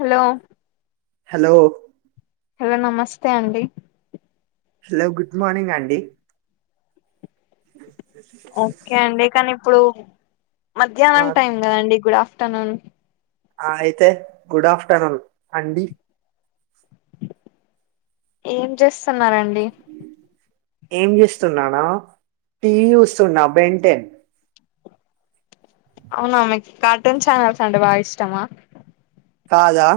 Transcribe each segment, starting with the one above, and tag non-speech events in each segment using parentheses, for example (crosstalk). Hello hello hello నమస్తే అండి hello good morning అండి ఓకే అండి కానీ ఇప్పుడు ఆ మధ్యాహ్నం టైం కదండి గూడ తనను అయితే గుడ్ ఆఫ్టర్నూన్ అండి ఏం చేస్తున్నారండి ఏం చేస్తున్నానా టీవి చూస్తున్నా బెంటెన్ అవునా మీకు కార్టూన్ ఛానల్స్ అంటే బాగా ఇష్టమా కాదా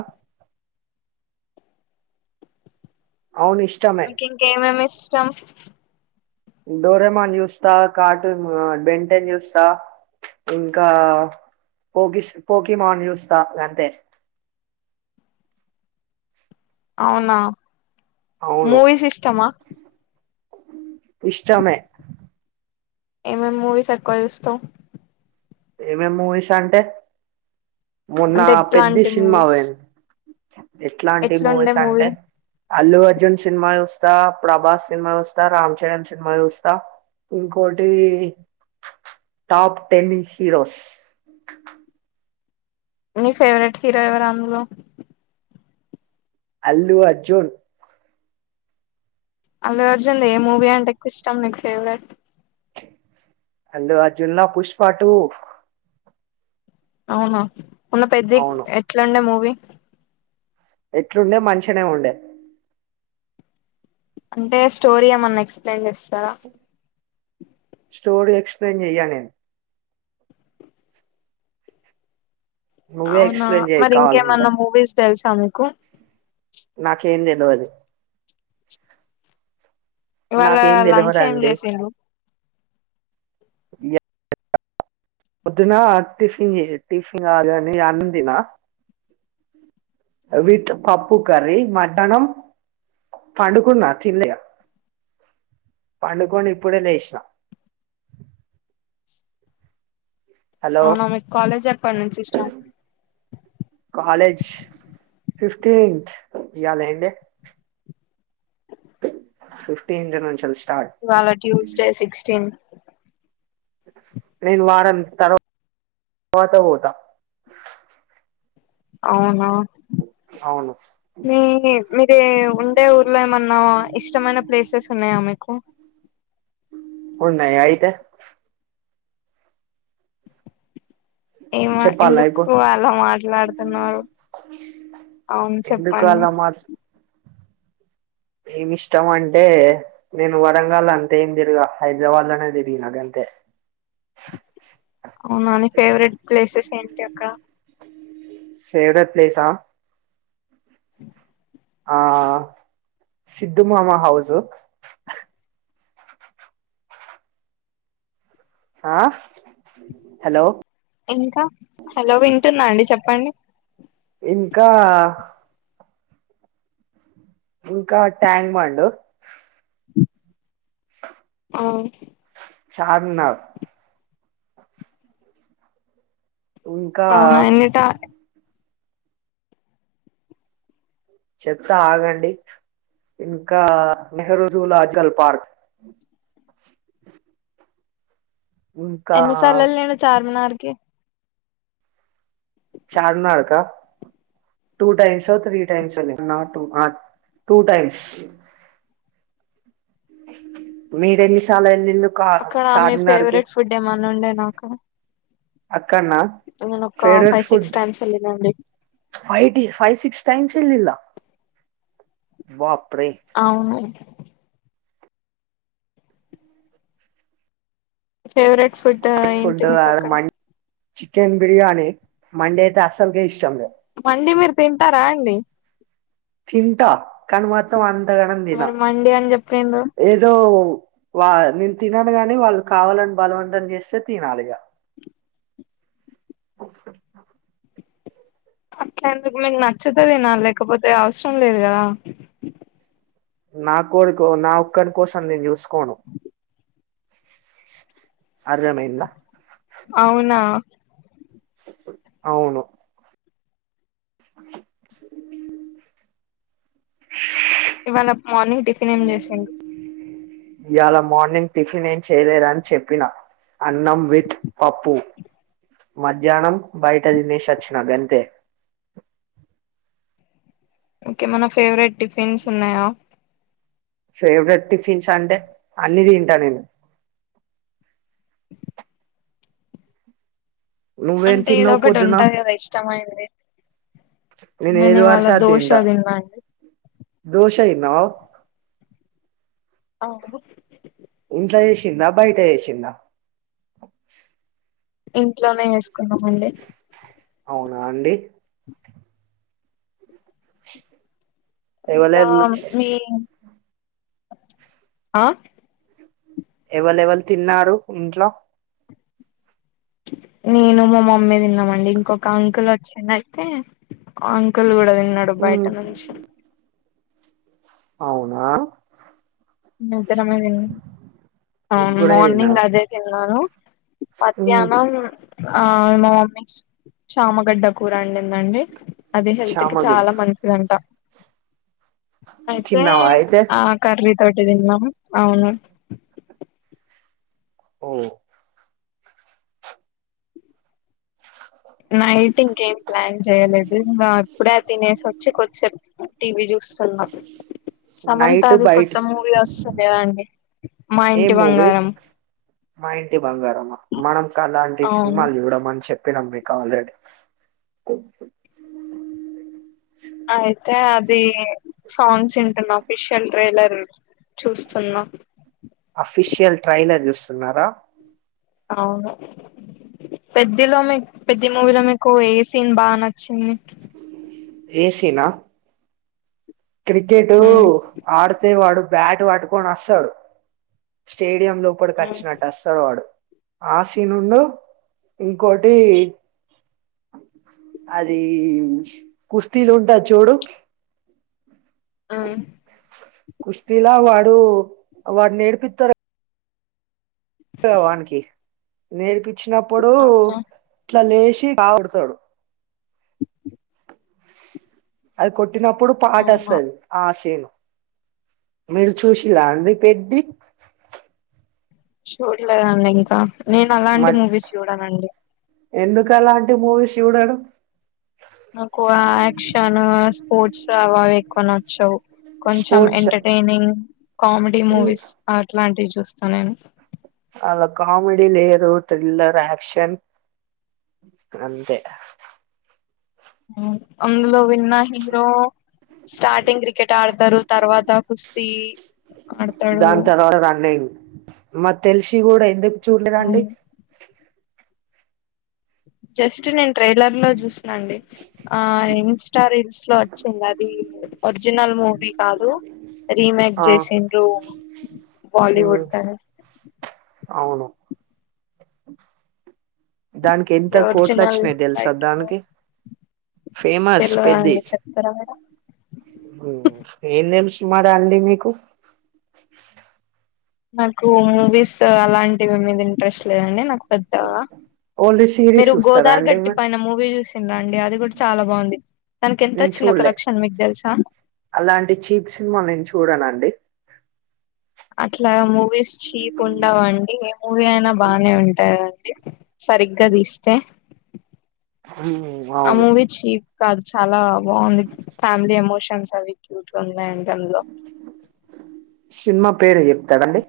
అవును ఇష్టమే మీకు ఇంకేమేమి ఇష్టం డోరమాన్ చూస్తా కార్టూన్ బడెంటె చూస్తా ఇంకా పోకిస్ పోకి మాన్ చూస్తా అంతే అవునా అవును మూవీస్ ఇష్టమా ఇష్టమే ఏమేం మూవీస్ ఎక్కువ చూస్తావ్ ఏమేమీ మూవీస్ అంటే మొన్న అంటే పెద్ది ఎట్లాంటి సినిమా మూవీస్ పోయినా ఎట్లాంటి ఎట్లుండే మూవీస్ మూవీ అంటె అల్లు అర్జున్ సి సినిమా చూస్తా ప్రభాస్ సినిమా చూస్తా రామ్ చరణ్ సినిమా చూస్తా ఇంకోటి టాప్ టెన్ ఇ హీరోస్ నీ ఫేవరెట్ హీరో ఎవరు అందులో అల్లు అర్జున్ అల్లు అర్జున్ ఏ మూవీ అంటే ఎక్కువ ఇష్టం నీకు ఫేవరెట్ అల్లు అర్జున్ లా పుష్పాటుూ అవునా మొన్న పెద్ది అవును ఎట్లాండే మూవీ ఎట్లుండే మంచినే ఉండే అంటే స్టోరీ ఏమన్నా ఎక్స్ప్లెయిన్ చేస్తారా స్టోరీ ఎక్స్ప్లెయిన్ జెయ్య నేను నువ్వే అవునా ఎక్స్ప్లెయిన్ చేయి మరి కావాలంటె ఇంకేమన్నా మూవీస్ తెలుసా మీకు నాకేంద్ నో అది ఇవాళ నాకేం లంచ్ ఏం తెలవదండి చేసిండు జీయా పొద్దున టిఫ్న్ జెస్ టిఫిన్ కాదుగాని అన్నం తిన్న విత్ పప్పు కర్రి మటను పాండుకున్నా తిన్నాగ పండుకొని ఇప్పుడే లేసిన హలో అవునా మీకు కాలేజ్ ఎప్పటి నుంచి స్టార్ట్ కాలేజ్ ఫిఫ్టీన్త్ ఎయాల ఏం డే ఫిఫ్టీన్జి వాచ్ వాళ్ళ ట్యూస్డే సిక్స్టీన్ నేను వారం తర్వా తర్వాత పోతా అవునా అవును మీ మీర ఉండే ఊర్లో ఏమన్నా ఇష్టమైన ప్లేసెస్ ఉన్నాయా మీకు ఉన్నాయ్ అయితే ఏమ చెప్పాలా ఎందుకు ఇప్పుడు అలా మాట్లాడుతున్నారు. అవును ఎందుకు చెప్పండి అలా మాట్లా (inaudible) ఏమి ఇష్టం అంటే నేను వరంగల్ అంతే ఏం తిరిగా హైదరాబాద్ లోనే తిరిగిన తే అవునా నీ ఫేవరెట్ ప్లేసెస్ ఏంటి అక్కడ ఫేవరెట్ ప్లేసా ఆ సిద్ధు మామ హౌస్ హ హలో ఇంకా హలో వింటున్నా అండి చెప్పండి ఇంకా ఇంకా ట్యాంక్ బండు ఆ చార్మినార్ ఇంకా అవునా ఎన్నిట చెప్తా ఆగండి ఇంకా నెహ్రూ జూలాజికల్ పార్క్ ఇంకా ఎన్ని సార్ను ఎలుండు చార్మినార్కి చార్మినార్ కా టూ టైమ్స్ తీ టైమ్స్ ఆ టూస్ ఆ టూ టైమ్స్ మీ ఎన్ని సాలు ఏళీలులు అక్కడ మీ ఫేవరెట్ ఫుడ్ ఏమన్నా ఉండేనా అక్కడ అక్కడనా నేను ఒక ఫైవ్ సిక్స్ టైమ్స్ వెళ్ళినండి ఫైవ్టి ఫైవ్ సిక్స్ టైమ్స్ ఏలీలా వా అవునండి ఫేవరెట్ ఫుడ్ ఫుడ్ ఏంటి మీకు అక్కడ చికెన్ బిర్యానీ మండే అయితే అసల్కె ఇష్ట మండి మీరు తింటారా అండి కనీ మత్రం అంతకనం తిన్న మరి మండి అని చెప్పిండ్రు ఏదో వా నేను తినను గాని వాళ్ళు కావాలని బలవంతం చేస్తే తినాలి ఇగా అ అట్లా ఎందుకు మీకు నచ్చితే తినాలి లేకపోతే అవసరం లేదు కదా నా కోడికో నా ఒక్కడికోసం నేను చూసుకోను అర్ధం అయిందా అవునా? అవును ఇవాళ మార్నింగ్ టిఫిన్ ఏం చేసిండ్రు ఇయాల మార్నింగ్ టిఫిన్ ఏం చేయలేదు అని చెప్పినా అన్నం విత్ పప్పు మధ్యాహ్నం బయట తినేసి వచ్చిన గంతే ఓకే ఏమన్నా ఫేవరెట్ టిఫిన్స్ ఉన్నాయా ఫేవరెట్ టిఫిన్స్ అంటే అన్ని తింటా నేను నువ్వేం అంటే ఏదో తిన్నావు ఒకటి పొద్దున ఉంటది కదా ఇష్టమైనది నేను ఏది వరస ఇవాళ దోష తిన్నా అండి దోష తిన్నావా? అవును ఇంట్లో చేశిందా బైట చేశిందా? ఇంట్లోనే వేసుకున్నామండి అవునా అండి ఇంకా ఎవలెవల్ మీ హ ఎవల ఎవల్ తిన్నారు ఇంట్లో నేను మా మమ్మీ తినం అండి ఇంకొక అంకుల్ వచ్చిండు ఐతే అంకుల్ కూడా తిన్నాడు బయట ఉమ్. నుంచి అవునా మేం ఇద్దరమే తిన్నాము ముగ్గురే మార్నింగ్ తిన్నారు అదే తినాను ఉమ్. మధ్యాహ్నం ఆ మా మమ్మీ చామ గడ్డ కూర వండింది అండి అది హెల్త్ కి చామగిల్ చాలా మంచిదంట అయితే తిన్నావా అయితే ఆ కర్రీ బైట్ తినం అవును ఓ నైట్ ఇంకేం ప్లాన్ చేయలేదు ఇంకా ఇపుడే తినేసి వచ్చి కొద్దిసేపు టీవీ చూసి చ్చుస్తున్నా సమంత నైట్ ది బయట కొత్త మూవీ వస్తుంది కదండీ మా ఏం ఇంటి మూవీ బంగారం మా ఇంటి బంగారమా మనం అలాంటి అవును సినిమాలు చూడం అని చెప్ నామ్ ఆల్రెడీ ఇది సాంగ్స్ వింటున్న ఆఫీషీయల్ ట్రైలర్ చూస్తున్నా అఫీషియల్ ట్రైలర్ చూస్తున్నారా? అవును పెద్దిలో మీక్ పెద్ది మూవీలో మీకు ఏ సీన్ బాగా నచ్చింది ఏ సీన్ అ? క్రికెట్ ఉమ్ ఆడితే వాడు బ్యాట్ పట్టుకని వస్తాడు స్టేట్ డియం లోపడికి ఉమ్ వచ్చినట్టు వస్తాడు వాడు అ సీన్ ఉండు ఇంకోటి అది కుస్తీలు ఉంటది చూడు ఉమ్, కుస్తీ లా వాడు వాడిని ఏడిపితా రు వానికి నేర్పచ్చినప్పుడు ఓకే ఇట్లా లేచి చి బావొడుతాడు అది కొట్టినప్పుడు అవునా పాటొస్తది ఆషెను మీరు చూషిల్ల అండి పెద్ది చూల్లేదండి ఇంకా నేను అలాంటి మూవీస్ జూడనండి ఎందుకలాంటి మూవీష్ జూడడు నాకు ఆ యాక్షను స్పోర్ట్స్ అవావి ఎక్కువ నచ్చవు కొంచెం స్పోర్ట్స్ ఎంటర్టైనింగ్ కామెడీ మూవీస్ అట్లాంటివి జుస్తా నేను అలా కామెడీ లేదు థ్రిల్లర్ యాక్షన్ అంతే అందులో విన్న హీరో స్టార్టింగ్ క్రికెట్ ఆడతరు తర్వాత కుస్తీ ఆడతాడు దాంతర్వత ఆన్నే మర్ తెల్షీగూడ ఎందుకు చూడలేదండి అవును జష్ నేను ట్రైలర్ లో జూషినా అండి ఆ ఇన్స్టా రీల్సో వొచ్చింది అది ఒర్ జినల్ మూవీ కాదు రీమైక్ ఆ జేసిండ్రు మ్మ్ బాలివుడ్ కని అవును దానికి ఎంత అంటే కోట్లు ఒరిజినల్ వచ్చినాయ్ దెలుసా రైట్ దానికి ఫేమస్ తెల్వదండి చెప్తారా మీరు మీకు ఏమ్ దెలుసు మరా అండి మీకు నాకు మూవీస్ అలాంటివి మీద ఇంట్రెస్ట్ లేదండి నాకు పెద్దగా ఓన్లీ సిరీస్ మీరు చూస్తారా గోదారి అండి గట్టి పైన మూవీ చూసిండ్రా అండి అది గూడా చాలా బాంది తనకి నేను ఎంతొచ్చిందో చూడలే కలెక్షన్ మీకు దెల్సా అలాంటి చీప్ సినిమా నేను చూడనండి అట్లా మూవీస్ చీప్ ఉండవండి ఏ మూవీ అయినా బానే ఉంటాయ్ గదండి సరిగ్గా దీస్తే ఉమ్, ఆ అవును మూవీ చీఫ్ కాదు చాలా బాంది ఫ్యామిలీ ఎమోషన్స్ అవి క్యూట్ గా వున్నాయండి అందులో షినిమా పేరు జెప్తారండి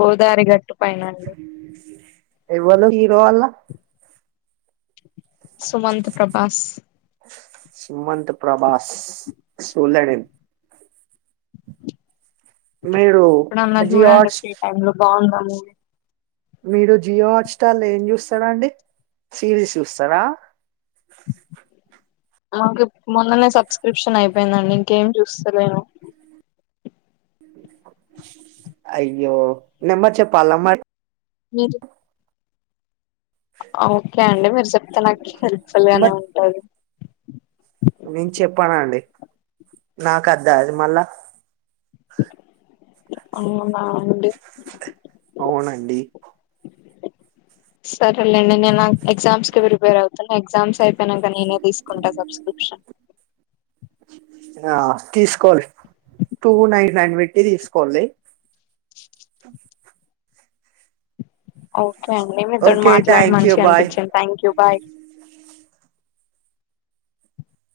గోదారిఘట్టు ఎవ్వలు హీరో వాల్ళ సుమంత్ ప్రభాస్ సుమంత్ ప్రభాస్ సూల్య నేన్ మీరు ఎప్పుడన్నా జియో జూడండి హాట్ ఫ్రీ టైం లో బాంద ఆ మూవీ మీరు జియో హాట్ స్టార్ లో ఏం చూస్తారా అండి సిరీస్ చూస్తారా మాకి మొన్ననే సబ్స్క్రిప్షన్ అయిపోయిందండి ఇంకేమ్ చూస్తలేను అయ్యో నెంబర్ చెప్పాల మరి మీరు ఆ ఓకే అండి మీరు చొప్తే నాకు హెల్ప్ఫుల్ గానే ఉంటాది నేన్ చెప్పనండి నాకద్ద అది మళ్ళా అవనా అండి అవునండి సరేలేండి నేను ఎగ్జామ్స్ కి ప్రిపేర్ అవుతున్నా ఎగ్జామ్స్ అయి కనక నేనే తీసుకుంటా సబ్స్క్రిప్షన్ ఆ తీసుకోవాలి టూ నైన్ నైన్ పెట్టి తీసుకోండి ఓకే అండి మీతోన్ ఓకే మాట్లాడి థ్యాంక్ యూ మంచిగా బాయ్ అనిపించింది థ్యాంక్ యూ బాయ్